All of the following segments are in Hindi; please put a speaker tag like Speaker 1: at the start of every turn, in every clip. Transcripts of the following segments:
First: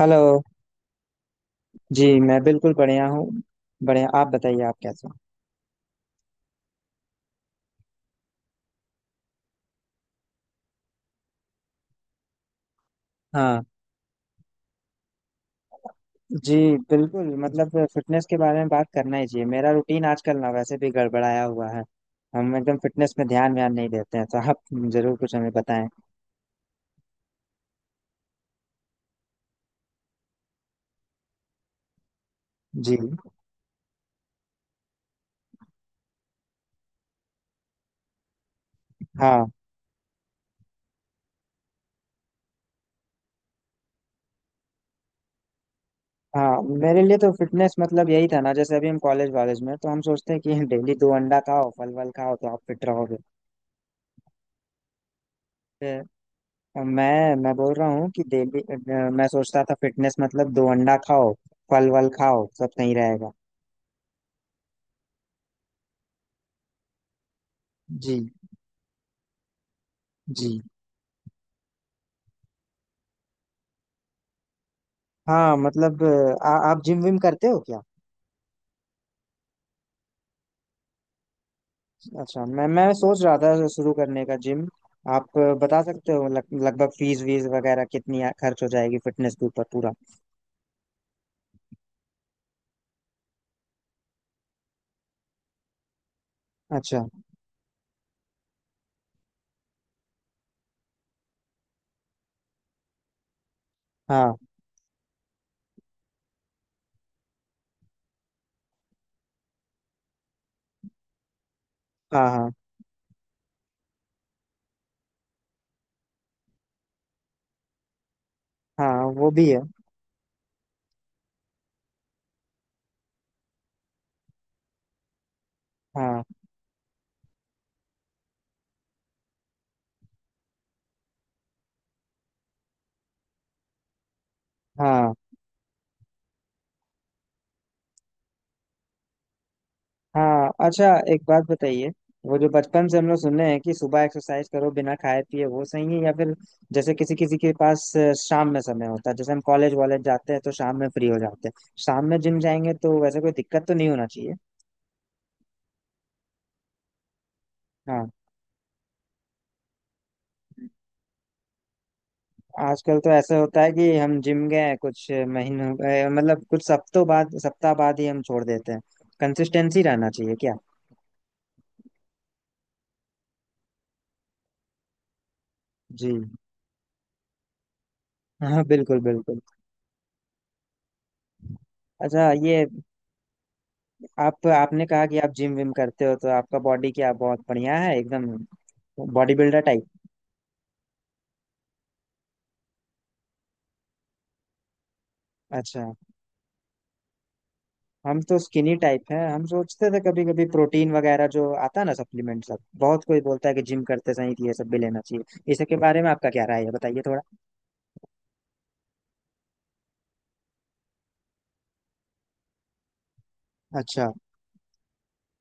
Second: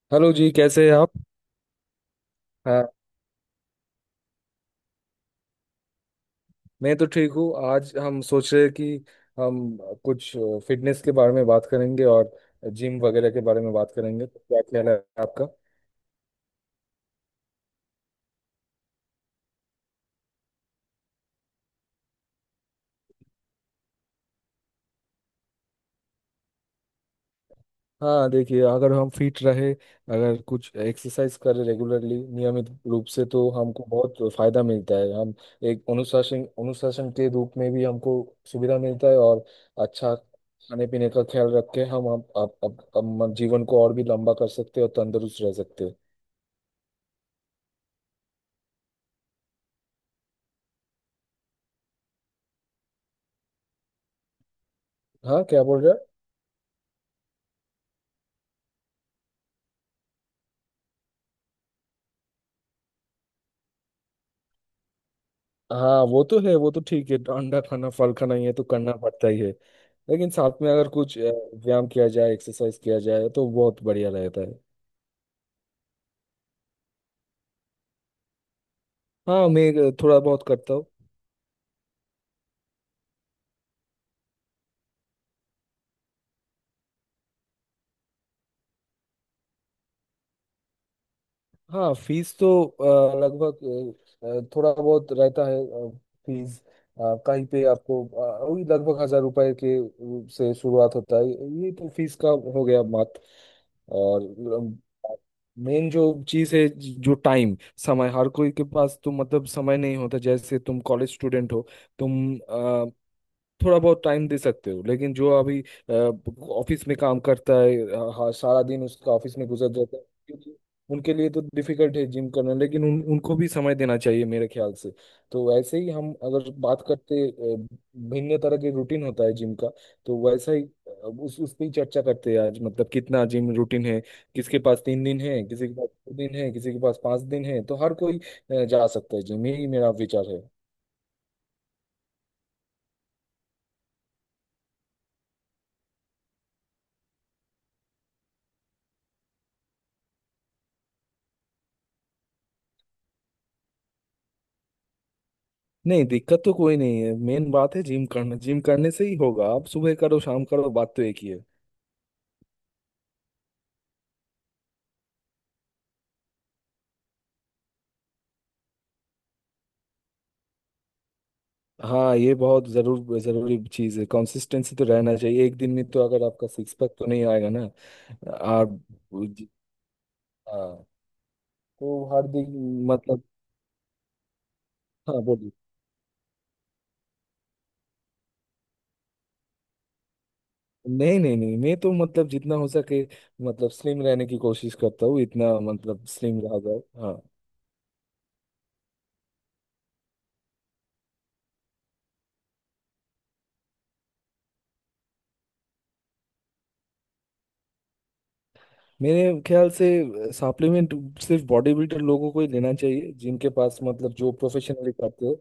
Speaker 1: हेलो
Speaker 2: हेलो जी। कैसे हैं आप?
Speaker 1: जी। मैं बिल्कुल
Speaker 2: हाँ,
Speaker 1: बढ़िया हूँ। बढ़िया, आप बताइए आप कैसे हो।
Speaker 2: मैं तो ठीक हूँ। आज हम सोच रहे हैं कि हम कुछ फिटनेस के बारे में बात करेंगे और जिम वगैरह के बारे
Speaker 1: हाँ
Speaker 2: में बात करेंगे। तो क्या ख्याल है आपका?
Speaker 1: जी, बिल्कुल। मतलब फिटनेस के बारे में बात करना ही चाहिए। मेरा रूटीन आजकल ना वैसे भी गड़बड़ाया हुआ है। हम एकदम फिटनेस में ध्यान व्यान नहीं देते हैं, तो आप जरूर कुछ हमें बताएं।
Speaker 2: हाँ, देखिए, अगर हम फिट रहे, अगर कुछ एक्सरसाइज करें रेगुलरली, नियमित
Speaker 1: जी।
Speaker 2: रूप से, तो हमको बहुत फायदा मिलता है। हम एक अनुशासन अनुशासन के रूप में भी हमको सुविधा मिलता है।
Speaker 1: हाँ।
Speaker 2: और अच्छा खाने पीने का ख्याल रख के हम जीवन को और भी लंबा कर सकते हैं और तंदुरुस्त रह सकते हैं।
Speaker 1: हाँ, मेरे लिए तो फिटनेस मतलब यही था ना, जैसे अभी हम कॉलेज वॉलेज में तो हम सोचते हैं कि डेली दो अंडा खाओ, फल वल खाओ तो आप फिट रहोगे।
Speaker 2: हाँ, क्या बोल रहे हैं?
Speaker 1: तो मैं बोल रहा हूँ कि डेली मैं सोचता था फिटनेस मतलब दो अंडा खाओ, फल वल खाओ, सब सही रहेगा।
Speaker 2: हाँ वो तो है, वो तो ठीक है। अंडा खाना, फल
Speaker 1: जी।
Speaker 2: खाना, ये तो करना पड़ता ही है। लेकिन साथ
Speaker 1: जी,
Speaker 2: में अगर कुछ व्यायाम किया जाए, एक्सरसाइज किया जाए, तो बहुत बढ़िया रहता है।
Speaker 1: हाँ। मतलब आप जिम विम करते हो क्या।
Speaker 2: हाँ, मैं थोड़ा बहुत करता हूँ।
Speaker 1: अच्छा, मैं सोच रहा था शुरू करने का जिम। आप बता सकते हो लगभग फीस वीस वगैरह कितनी खर्च हो जाएगी फिटनेस के ऊपर पूरा।
Speaker 2: हाँ, फीस तो लगभग थोड़ा बहुत रहता है। फीस
Speaker 1: अच्छा।
Speaker 2: कहीं पे आपको वही लगभग हजार रुपए के से शुरुआत होता है। ये तो फीस का हो गया मात्र। और
Speaker 1: हाँ।
Speaker 2: मेन जो चीज है, जो टाइम, समय, हर कोई के पास तो मतलब समय नहीं होता। जैसे तुम कॉलेज स्टूडेंट हो,
Speaker 1: हाँ।
Speaker 2: तुम
Speaker 1: हाँ।
Speaker 2: थोड़ा बहुत टाइम दे सकते हो। लेकिन जो अभी ऑफिस में काम करता है, हाँ, सारा दिन
Speaker 1: हाँ,
Speaker 2: उसका
Speaker 1: वो
Speaker 2: ऑफिस में
Speaker 1: भी है।
Speaker 2: गुजर जाता है, क्योंकि उनके लिए तो डिफिकल्ट है जिम करना। लेकिन उन उनको भी समय देना चाहिए मेरे ख्याल से। तो वैसे ही हम
Speaker 1: हाँ।
Speaker 2: अगर बात करते भिन्न तरह के रूटीन होता है जिम का। तो वैसा ही उस पे ही चर्चा करते हैं आज, मतलब कितना जिम रूटीन है। किसके पास तीन
Speaker 1: हाँ।
Speaker 2: दिन है, किसी के पास दो दिन है, किसी के पास पांच दिन है। तो हर कोई जा सकता है जिम, यही मेरा विचार है।
Speaker 1: हाँ, अच्छा। एक बात बताइए, वो जो बचपन से हम लोग सुने हैं कि सुबह एक्सरसाइज करो बिना खाए पिए, वो सही है या फिर जैसे किसी किसी के पास शाम में समय होता है, जैसे हम कॉलेज वॉलेज जाते हैं तो शाम में फ्री हो जाते हैं। शाम में जिम जाएंगे तो वैसे कोई दिक्कत तो नहीं होना चाहिए।
Speaker 2: नहीं, दिक्कत तो कोई नहीं है। मेन बात है जिम
Speaker 1: हाँ।
Speaker 2: करना, जिम करने से ही होगा। आप सुबह करो, शाम करो, बात तो एक ही है।
Speaker 1: आजकल तो ऐसा होता है कि हम जिम गए कुछ महीनों मतलब कुछ हफ्तों बाद, सप्ताह बाद ही हम छोड़ देते हैं। कंसिस्टेंसी रहना चाहिए क्या।
Speaker 2: हाँ, ये बहुत जरूरी चीज है। कंसिस्टेंसी तो रहना चाहिए। एक दिन में तो
Speaker 1: जी।
Speaker 2: अगर आपका सिक्स पैक तो नहीं आएगा ना
Speaker 1: हाँ,
Speaker 2: आप।
Speaker 1: बिल्कुल बिल्कुल।
Speaker 2: हाँ, तो हर
Speaker 1: अच्छा, ये
Speaker 2: दिन मतलब।
Speaker 1: आप, आपने कहा कि
Speaker 2: हाँ
Speaker 1: आप
Speaker 2: बोलिए।
Speaker 1: जिम विम करते हो, तो आपका बॉडी क्या बहुत बढ़िया है एकदम, बॉडी बिल्डर टाइप।
Speaker 2: नहीं नहीं नहीं, मैं तो मतलब जितना हो सके, मतलब स्लिम रहने की कोशिश करता हूँ। इतना
Speaker 1: अच्छा।
Speaker 2: मतलब स्लिम रहा जाए।
Speaker 1: हम तो स्किनी टाइप है, हम सोचते थे कभी कभी प्रोटीन वगैरह जो आता है ना, सप्लीमेंट सब। बहुत कोई बोलता है कि जिम करते समय तो ये सब भी लेना चाहिए। इसके बारे में आपका क्या राय है, बताइए थोड़ा।
Speaker 2: मेरे ख्याल से सप्लीमेंट सिर्फ बॉडी बिल्डर लोगों को ही लेना चाहिए, जिनके पास
Speaker 1: अच्छा।
Speaker 2: मतलब जो प्रोफेशनली करते हैं।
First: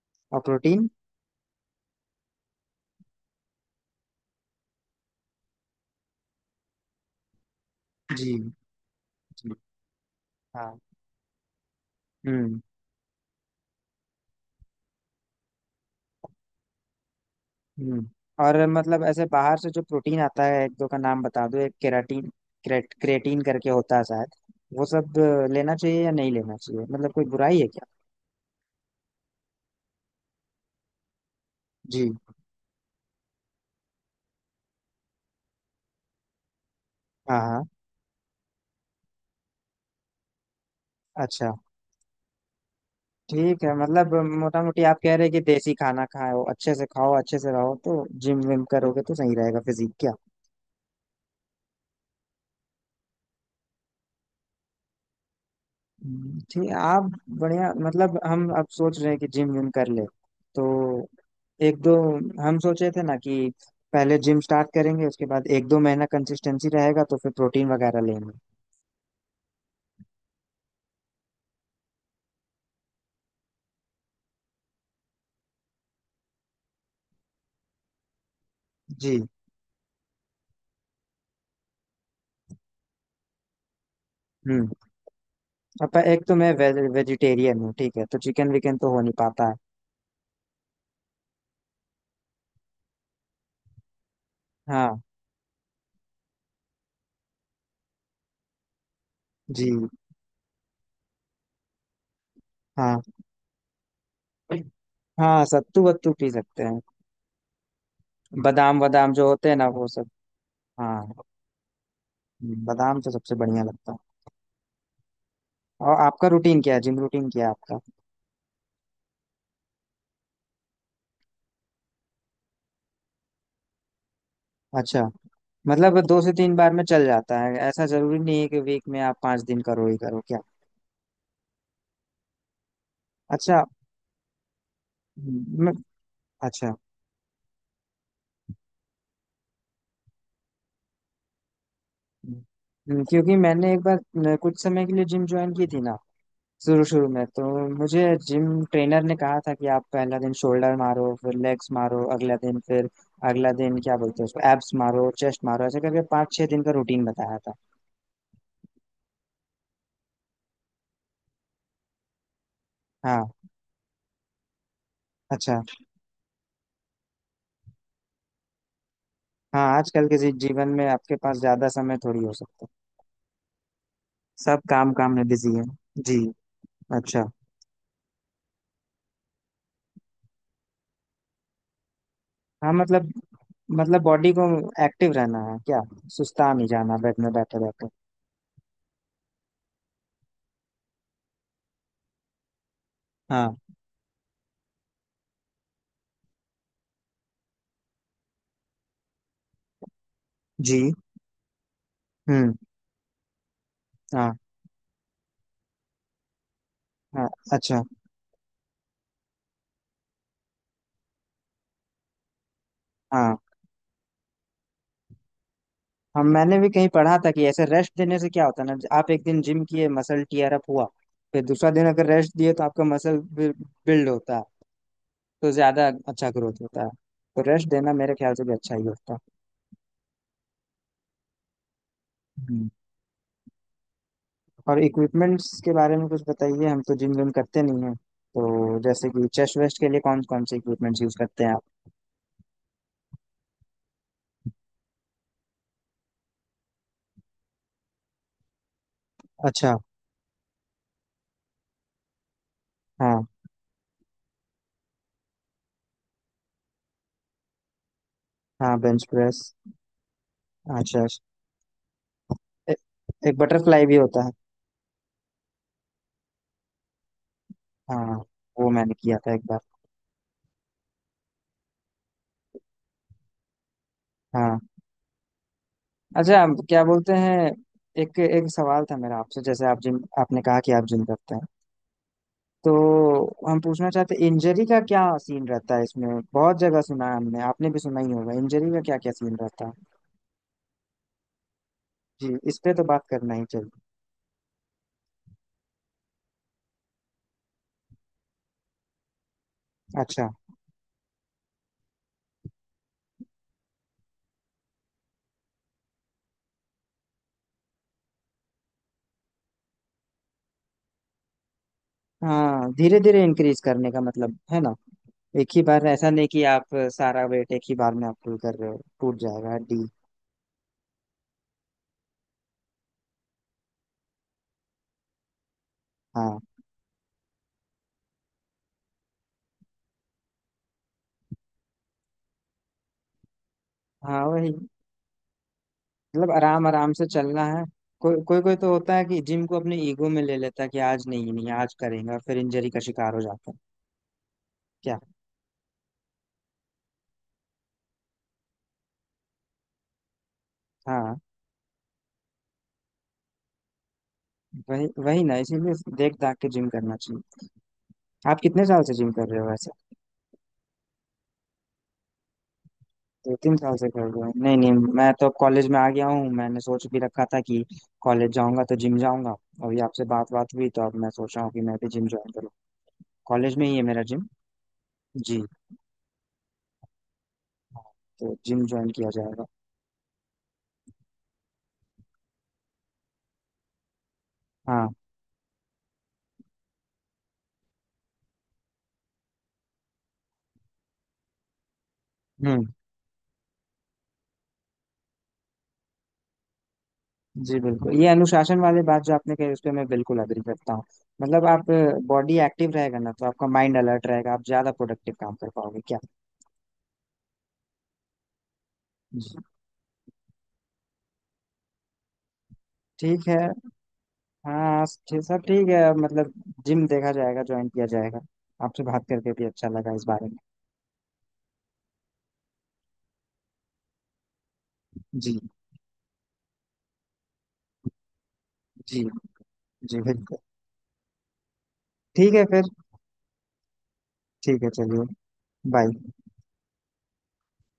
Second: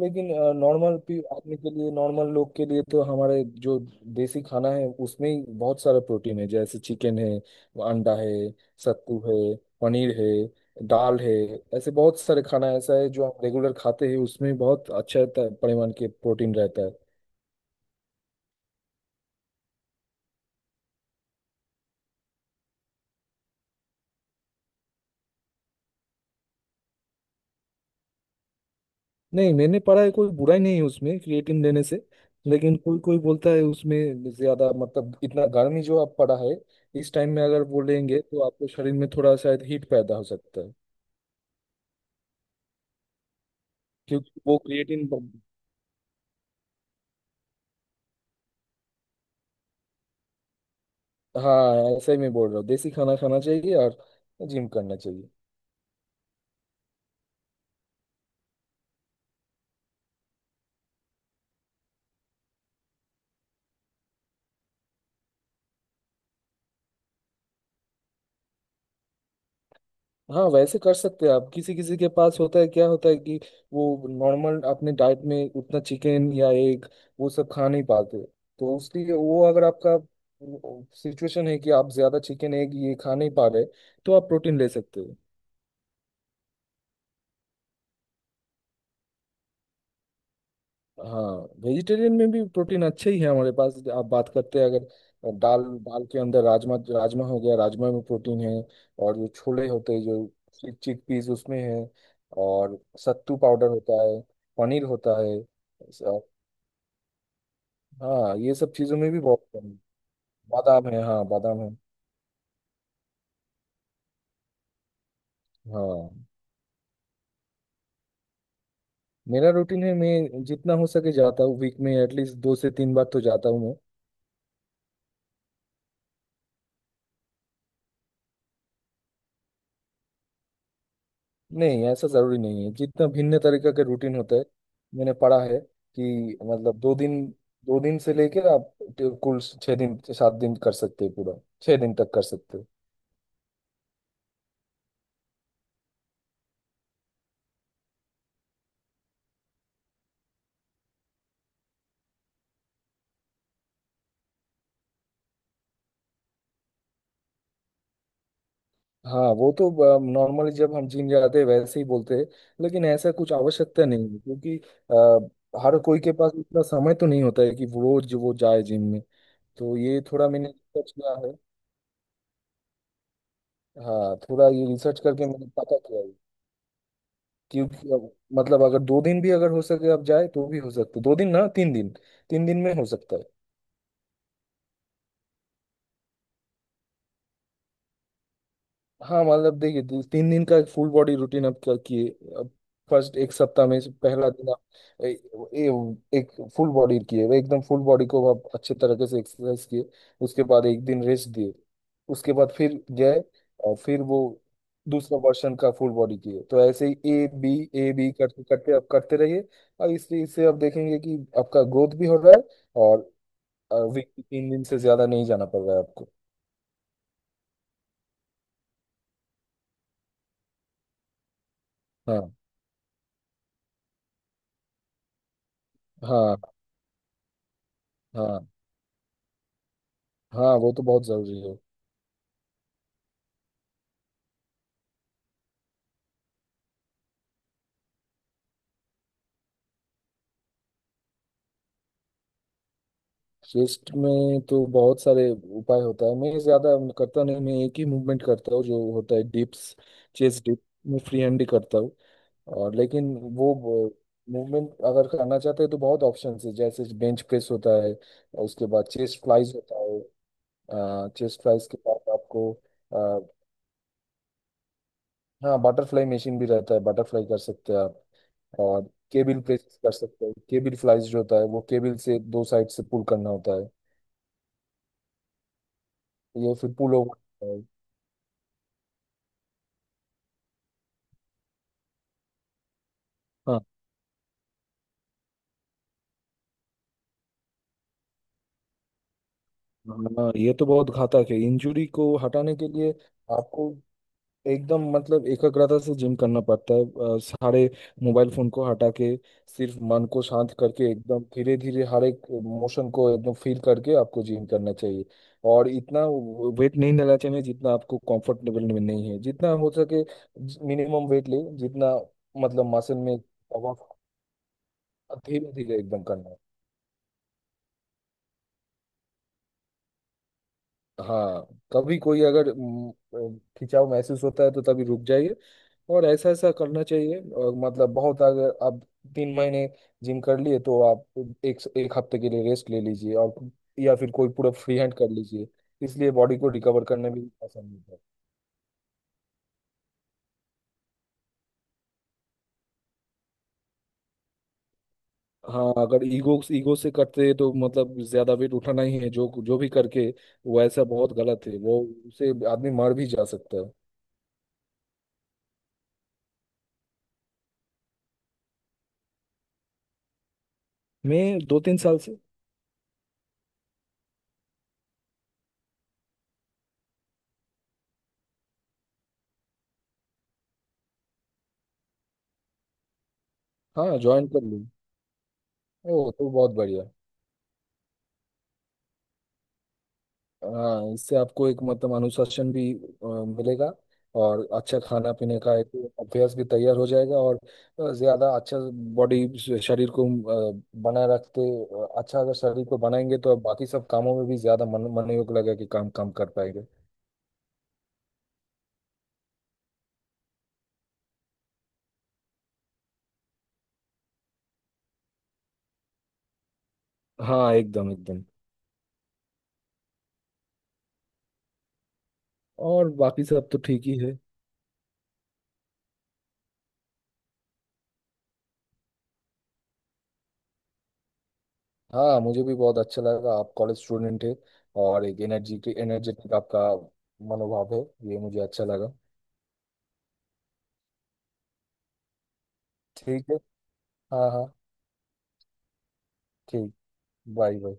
Speaker 2: लेकिन
Speaker 1: और प्रोटीन।
Speaker 2: नॉर्मल आदमी के लिए, नॉर्मल लोग के लिए तो हमारे जो देसी खाना है उसमें ही बहुत सारा प्रोटीन है। जैसे चिकन है, अंडा
Speaker 1: जी।
Speaker 2: है, सत्तू
Speaker 1: जी।
Speaker 2: है, पनीर है,
Speaker 1: हाँ।
Speaker 2: दाल है। ऐसे बहुत सारे
Speaker 1: हम्म।
Speaker 2: खाना ऐसा है जो हम रेगुलर खाते हैं, उसमें बहुत अच्छा परिमाण के प्रोटीन रहता है।
Speaker 1: हम्म। और मतलब ऐसे बाहर से जो प्रोटीन आता है, एक दो का नाम बता दो। एक केराटीन, क्रेटीन करके होता है शायद। वो सब लेना चाहिए या नहीं लेना चाहिए, मतलब कोई बुराई है क्या।
Speaker 2: नहीं, मैंने पढ़ा है कोई बुराई नहीं है उसमें, क्रिएटिन लेने से।
Speaker 1: जी,
Speaker 2: लेकिन कोई कोई बोलता है उसमें ज्यादा मतलब इतना गर्मी जो आप पड़ा है, इस टाइम
Speaker 1: हाँ,
Speaker 2: में अगर
Speaker 1: हाँ।
Speaker 2: वो लेंगे तो आपको शरीर में थोड़ा शायद हीट पैदा हो सकता है,
Speaker 1: अच्छा, ठीक है। मतलब
Speaker 2: क्योंकि वो
Speaker 1: मोटा मोटी आप
Speaker 2: क्रिएटिन।
Speaker 1: कह रहे हैं कि देसी खाना खाओ, अच्छे से रहो, तो जिम विम करोगे तो सही रहेगा फिजिक क्या?
Speaker 2: हाँ, ऐसे ही मैं बोल रहा हूँ, देसी खाना खाना चाहिए और जिम करना चाहिए।
Speaker 1: ठीक। आप बढ़िया। मतलब हम अब सोच रहे हैं कि जिम विम कर ले, तो एक दो, हम सोचे थे ना कि पहले जिम स्टार्ट करेंगे, उसके बाद एक दो महीना कंसिस्टेंसी रहेगा तो फिर प्रोटीन वगैरह लेंगे।
Speaker 2: हाँ, वैसे कर सकते हैं आप। किसी किसी के पास होता है, क्या होता है कि वो नॉर्मल अपने डाइट में उतना चिकन या एग, वो सब खा नहीं पाते। तो उसलिए
Speaker 1: जी।
Speaker 2: वो अगर आपका सिचुएशन है कि आप ज्यादा चिकन, एग ये खा नहीं पा रहे, तो आप प्रोटीन
Speaker 1: हम्म।
Speaker 2: ले सकते हो।
Speaker 1: अब एक तो मैं वेजिटेरियन हूँ, ठीक है, तो चिकन विकन तो हो नहीं पाता है।
Speaker 2: हाँ। वेजिटेरियन में भी प्रोटीन अच्छे ही है हमारे पास। आप बात करते हैं
Speaker 1: हाँ।
Speaker 2: अगर दाल, दाल के अंदर राजमा, राजमा हो गया, राजमा में प्रोटीन है। और जो छोले
Speaker 1: जी।
Speaker 2: होते हैं, जो चिक चिक पीस, उसमें है। और
Speaker 1: हाँ।
Speaker 2: सत्तू पाउडर होता है, पनीर होता है।
Speaker 1: हाँ, सत्तू वत्तू
Speaker 2: स-
Speaker 1: पी सकते हैं।
Speaker 2: हाँ, ये सब
Speaker 1: बादाम
Speaker 2: चीज़ों में
Speaker 1: वादाम
Speaker 2: भी
Speaker 1: जो
Speaker 2: बहुत
Speaker 1: होते हैं ना,
Speaker 2: कम।
Speaker 1: वो सब।
Speaker 2: बादाम
Speaker 1: हाँ।
Speaker 2: है, हाँ बादाम है।
Speaker 1: बादाम तो सबसे बढ़िया लगता है। और
Speaker 2: हाँ,
Speaker 1: आपका रूटीन क्या है, जिम रूटीन क्या है आपका।
Speaker 2: मेरा रूटीन है, मैं जितना हो सके जाता हूँ। वीक में एटलीस्ट दो से तीन बार तो जाता हूँ।
Speaker 1: अच्छा। मतलब दो से तीन बार में चल जाता है, ऐसा जरूरी नहीं है कि वीक में आप पांच दिन करो ही करो क्या।
Speaker 2: नहीं, ऐसा जरूरी नहीं है, जितना भिन्न
Speaker 1: अच्छा।
Speaker 2: तरीके के रूटीन होते हैं। मैंने पढ़ा है
Speaker 1: हम्म, मैं,
Speaker 2: कि
Speaker 1: अच्छा।
Speaker 2: मतलब दो दिन, दो दिन से लेकर आप कुल छह दिन, सात दिन कर सकते हैं पूरा, छह दिन तक कर सकते हैं।
Speaker 1: क्योंकि मैंने एक बार न, कुछ समय के लिए जिम ज्वाइन की थी ना। शुरू शुरू में तो मुझे जिम ट्रेनर ने कहा था कि आप पहला दिन शोल्डर मारो, फिर लेग्स मारो, अगला दिन फिर अगला दिन क्या बोलते हैं उसको एब्स मारो, चेस्ट मारो, ऐसे करके पाँच छह दिन का रूटीन बताया था।
Speaker 2: हाँ, वो तो नॉर्मली जब हम जिम जाते हैं वैसे ही बोलते हैं। लेकिन ऐसा
Speaker 1: हाँ,
Speaker 2: कुछ आवश्यकता नहीं है, क्योंकि
Speaker 1: अच्छा।
Speaker 2: हर कोई के पास इतना समय तो नहीं होता है कि वो रोज वो जाए जिम में।
Speaker 1: हाँ,
Speaker 2: तो ये
Speaker 1: आजकल के
Speaker 2: थोड़ा मैंने
Speaker 1: जीवन में
Speaker 2: रिसर्च किया
Speaker 1: आपके
Speaker 2: है।
Speaker 1: पास ज्यादा समय थोड़ी हो सकता है।
Speaker 2: हाँ, थोड़ा
Speaker 1: सब
Speaker 2: ये
Speaker 1: काम
Speaker 2: रिसर्च
Speaker 1: काम में
Speaker 2: करके मैंने
Speaker 1: बिजी है।
Speaker 2: पता किया,
Speaker 1: जी। अच्छा।
Speaker 2: क्योंकि अब मतलब अगर दो दिन भी अगर हो सके आप जाए, तो भी हो सकता है। दो दिन ना तीन दिन, तीन दिन
Speaker 1: हाँ,
Speaker 2: में हो
Speaker 1: मतलब,
Speaker 2: सकता है।
Speaker 1: मतलब बॉडी को एक्टिव रहना है क्या, सुस्ता नहीं जाना बेड में बैठे बैठे।
Speaker 2: हाँ, मतलब देखिए, दो- तीन दिन का फुल बॉडी रूटीन आप क्या किए। अब फर्स्ट एक
Speaker 1: हाँ।
Speaker 2: सप्ताह में से पहला दिन आप ए, ए, एक फुल बॉडी किए, वो एकदम फुल बॉडी को आप अच्छे तरीके से एक्सरसाइज किए। उसके बाद एक
Speaker 1: जी।
Speaker 2: दिन रेस्ट दिए। उसके बाद
Speaker 1: हम्म।
Speaker 2: फिर गए और फिर वो
Speaker 1: हाँ।
Speaker 2: दूसरा वर्षन का फुल बॉडी किए। तो ऐसे ही ए
Speaker 1: हाँ,
Speaker 2: बी,
Speaker 1: अच्छा।
Speaker 2: ए बी करते करते आप करते रहिए। और इस चीज से आप देखेंगे कि आपका ग्रोथ भी हो रहा है, और
Speaker 1: हाँ।
Speaker 2: वीक तीन दिन से ज्यादा नहीं जाना पड़ रहा है आपको।
Speaker 1: हम मैंने भी कहीं पढ़ा था कि ऐसे रेस्ट देने से क्या होता है ना, आप एक दिन जिम किए, मसल टीयर अप हुआ, फिर दूसरा दिन अगर
Speaker 2: हाँ।
Speaker 1: रेस्ट दिए तो आपका मसल बिल्ड होता है, तो ज्यादा अच्छा
Speaker 2: हाँ।
Speaker 1: ग्रोथ होता है। तो रेस्ट देना मेरे ख्याल से
Speaker 2: हाँ।
Speaker 1: भी अच्छा ही होता है।
Speaker 2: हाँ, वो तो बहुत जरूरी है।
Speaker 1: हम्म। और इक्विपमेंट्स के बारे में कुछ बताइए। हम तो जिम विम करते नहीं हैं, तो जैसे कि चेस्ट वेस्ट के लिए कौन कौन से इक्विपमेंट्स यूज करते हैं आप।
Speaker 2: चेस्ट में तो बहुत सारे उपाय होता है। मैं ज्यादा करता नहीं, मैं एक ही मूवमेंट करता हूँ, जो होता है डिप्स,
Speaker 1: अच्छा।
Speaker 2: Chest dip. मैं फ्री हैंड ही करता हूँ। और, लेकिन
Speaker 1: हाँ।
Speaker 2: वो मूवमेंट अगर करना चाहते हैं तो बहुत ऑप्शंस है। जैसे बेंच प्रेस होता है, और उसके
Speaker 1: हाँ,
Speaker 2: बाद
Speaker 1: बेंच
Speaker 2: चेस्ट
Speaker 1: प्रेस।
Speaker 2: फ्लाइज होता
Speaker 1: हाँ,
Speaker 2: है।
Speaker 1: चेस्ट।
Speaker 2: चेस्ट फ्लाइज के बाद आपको अ,
Speaker 1: एक बटरफ्लाई भी होता है।
Speaker 2: हाँ बटरफ्लाई मशीन भी रहता है, बटरफ्लाई कर सकते हैं आप।
Speaker 1: हाँ, वो
Speaker 2: और
Speaker 1: मैंने किया था
Speaker 2: केबिल
Speaker 1: एक बार।
Speaker 2: प्रेस कर सकते हैं, केबिल फ्लाइज जो होता है, वो केबिल से दो साइड से पुल करना होता है।
Speaker 1: हाँ, अच्छा,
Speaker 2: ये
Speaker 1: आप
Speaker 2: फिर
Speaker 1: क्या
Speaker 2: पुल
Speaker 1: बोलते
Speaker 2: ओवर
Speaker 1: हैं।
Speaker 2: होता है।
Speaker 1: एक एक सवाल था मेरा आपसे, जैसे आप जिम, आपने कहा कि आप जिम करते हैं, तो हम
Speaker 2: हाँ।
Speaker 1: पूछना चाहते हैं इंजरी का क्या सीन रहता है इसमें। बहुत जगह सुना है हमने, आपने भी सुना ही होगा, इंजरी का क्या क्या सीन रहता है।
Speaker 2: हाँ, ये तो बहुत घातक है, इंजुरी को
Speaker 1: जी,
Speaker 2: हटाने
Speaker 1: इस
Speaker 2: के
Speaker 1: पे तो
Speaker 2: लिए
Speaker 1: बात करना ही चाहिए।
Speaker 2: आपको एकदम मतलब एकाग्रता से जिम करना पड़ता है। सारे मोबाइल फोन को हटा के, सिर्फ मन को
Speaker 1: अच्छा।
Speaker 2: शांत करके, एकदम धीरे धीरे हर एक मोशन को एकदम फील करके आपको जिम करना चाहिए। और इतना वेट नहीं लेना चाहिए जितना आपको कंफर्टेबल में नहीं है। जितना हो सके मिनिमम वेट ले जितना,
Speaker 1: हाँ,
Speaker 2: मतलब मसल
Speaker 1: धीरे
Speaker 2: में
Speaker 1: धीरे इंक्रीज करने का मतलब है ना।
Speaker 2: धीरे
Speaker 1: एक ही
Speaker 2: धीरे
Speaker 1: बार
Speaker 2: एकदम
Speaker 1: ऐसा नहीं
Speaker 2: करना है।
Speaker 1: कि आप सारा वेट एक ही बार में आप पुल कर रहे हो, टूट जाएगा हड्डी।
Speaker 2: हाँ, कभी कोई अगर खिंचाव महसूस होता है तो तभी रुक जाइए। और ऐसा
Speaker 1: हाँ।
Speaker 2: ऐसा करना चाहिए। और मतलब बहुत अगर आप तीन महीने जिम कर लिए, तो आप एक, एक हफ्ते के लिए रेस्ट ले लीजिए, और या फिर
Speaker 1: हाँ,
Speaker 2: कोई पूरा
Speaker 1: वही,
Speaker 2: फ्री हैंड कर लीजिए। इसलिए
Speaker 1: मतलब
Speaker 2: बॉडी को
Speaker 1: आराम
Speaker 2: रिकवर
Speaker 1: आराम से
Speaker 2: करने में भी
Speaker 1: चलना है।
Speaker 2: आसानी होता है।
Speaker 1: कोई कोई कोई तो होता है कि जिम को अपने ईगो में ले लेता है कि आज नहीं नहीं आज करेंगे, और फिर इंजरी का शिकार हो जाता है क्या।
Speaker 2: हाँ, अगर ईगो ईगो से करते हैं तो मतलब ज्यादा वेट उठाना ही है जो जो भी करके, वो ऐसा बहुत
Speaker 1: हाँ,
Speaker 2: गलत है वो। उसे आदमी मर भी जा सकता है।
Speaker 1: वही वही ना, इसीलिए देख दाख के जिम करना चाहिए। आप कितने साल से जिम कर रहे हो वैसे।
Speaker 2: मैं दो तीन साल से।
Speaker 1: दो तीन साल से कर रहे हो, नहीं नहीं। मैं तो कॉलेज में आ गया हूँ, मैंने सोच भी रखा था कि कॉलेज जाऊंगा तो जिम जाऊंगा। अभी आपसे बात बात हुई तो अब मैं सोच रहा हूँ कि मैं भी जिम ज्वाइन करूँ, कॉलेज में ही है
Speaker 2: हाँ,
Speaker 1: मेरा
Speaker 2: ज्वाइन
Speaker 1: जिम।
Speaker 2: कर लूँ।
Speaker 1: जी।
Speaker 2: ओ तो बहुत बढ़िया।
Speaker 1: हाँ, तो जिम ज्वाइन किया जाएगा।
Speaker 2: हाँ, इससे आपको एक मतलब अनुशासन भी मिलेगा। और अच्छा
Speaker 1: हाँ।
Speaker 2: खाना पीने का एक अभ्यास भी तैयार हो जाएगा। और ज्यादा अच्छा बॉडी, शरीर को बनाए रखते अच्छा, अगर शरीर
Speaker 1: हम्म।
Speaker 2: को बनाएंगे तो अब बाकी सब कामों में भी ज्यादा मन, मनोयोग लगेगा कि काम काम कर पाएंगे।
Speaker 1: जी बिल्कुल, ये अनुशासन वाली बात जो आपने कही उस पर मैं बिल्कुल अग्री करता हूँ। मतलब आप, बॉडी एक्टिव रहेगा ना तो आपका माइंड अलर्ट रहेगा, आप ज्यादा प्रोडक्टिव काम कर पाओगे क्या।
Speaker 2: हाँ, एकदम एकदम।
Speaker 1: जी।
Speaker 2: और बाकी
Speaker 1: ठीक है।
Speaker 2: सब तो ठीक ही है।
Speaker 1: हाँ, ठीक- सब ठीक है, मतलब जिम देखा जाएगा, ज्वाइन किया जाएगा। आपसे बात करके भी अच्छा लगा इस बारे में।
Speaker 2: हाँ, मुझे भी बहुत अच्छा लगा। आप कॉलेज स्टूडेंट है, और एक
Speaker 1: जी।
Speaker 2: एनर्जी, एनर्जेटिक आपका मनोभाव है, ये मुझे अच्छा लगा।
Speaker 1: जी। जी, बिल्कुल। ठीक है फिर।
Speaker 2: ठीक है। हाँ हाँ।
Speaker 1: ठीक है, चलिए। बाय।
Speaker 2: ठीक। Bye bye.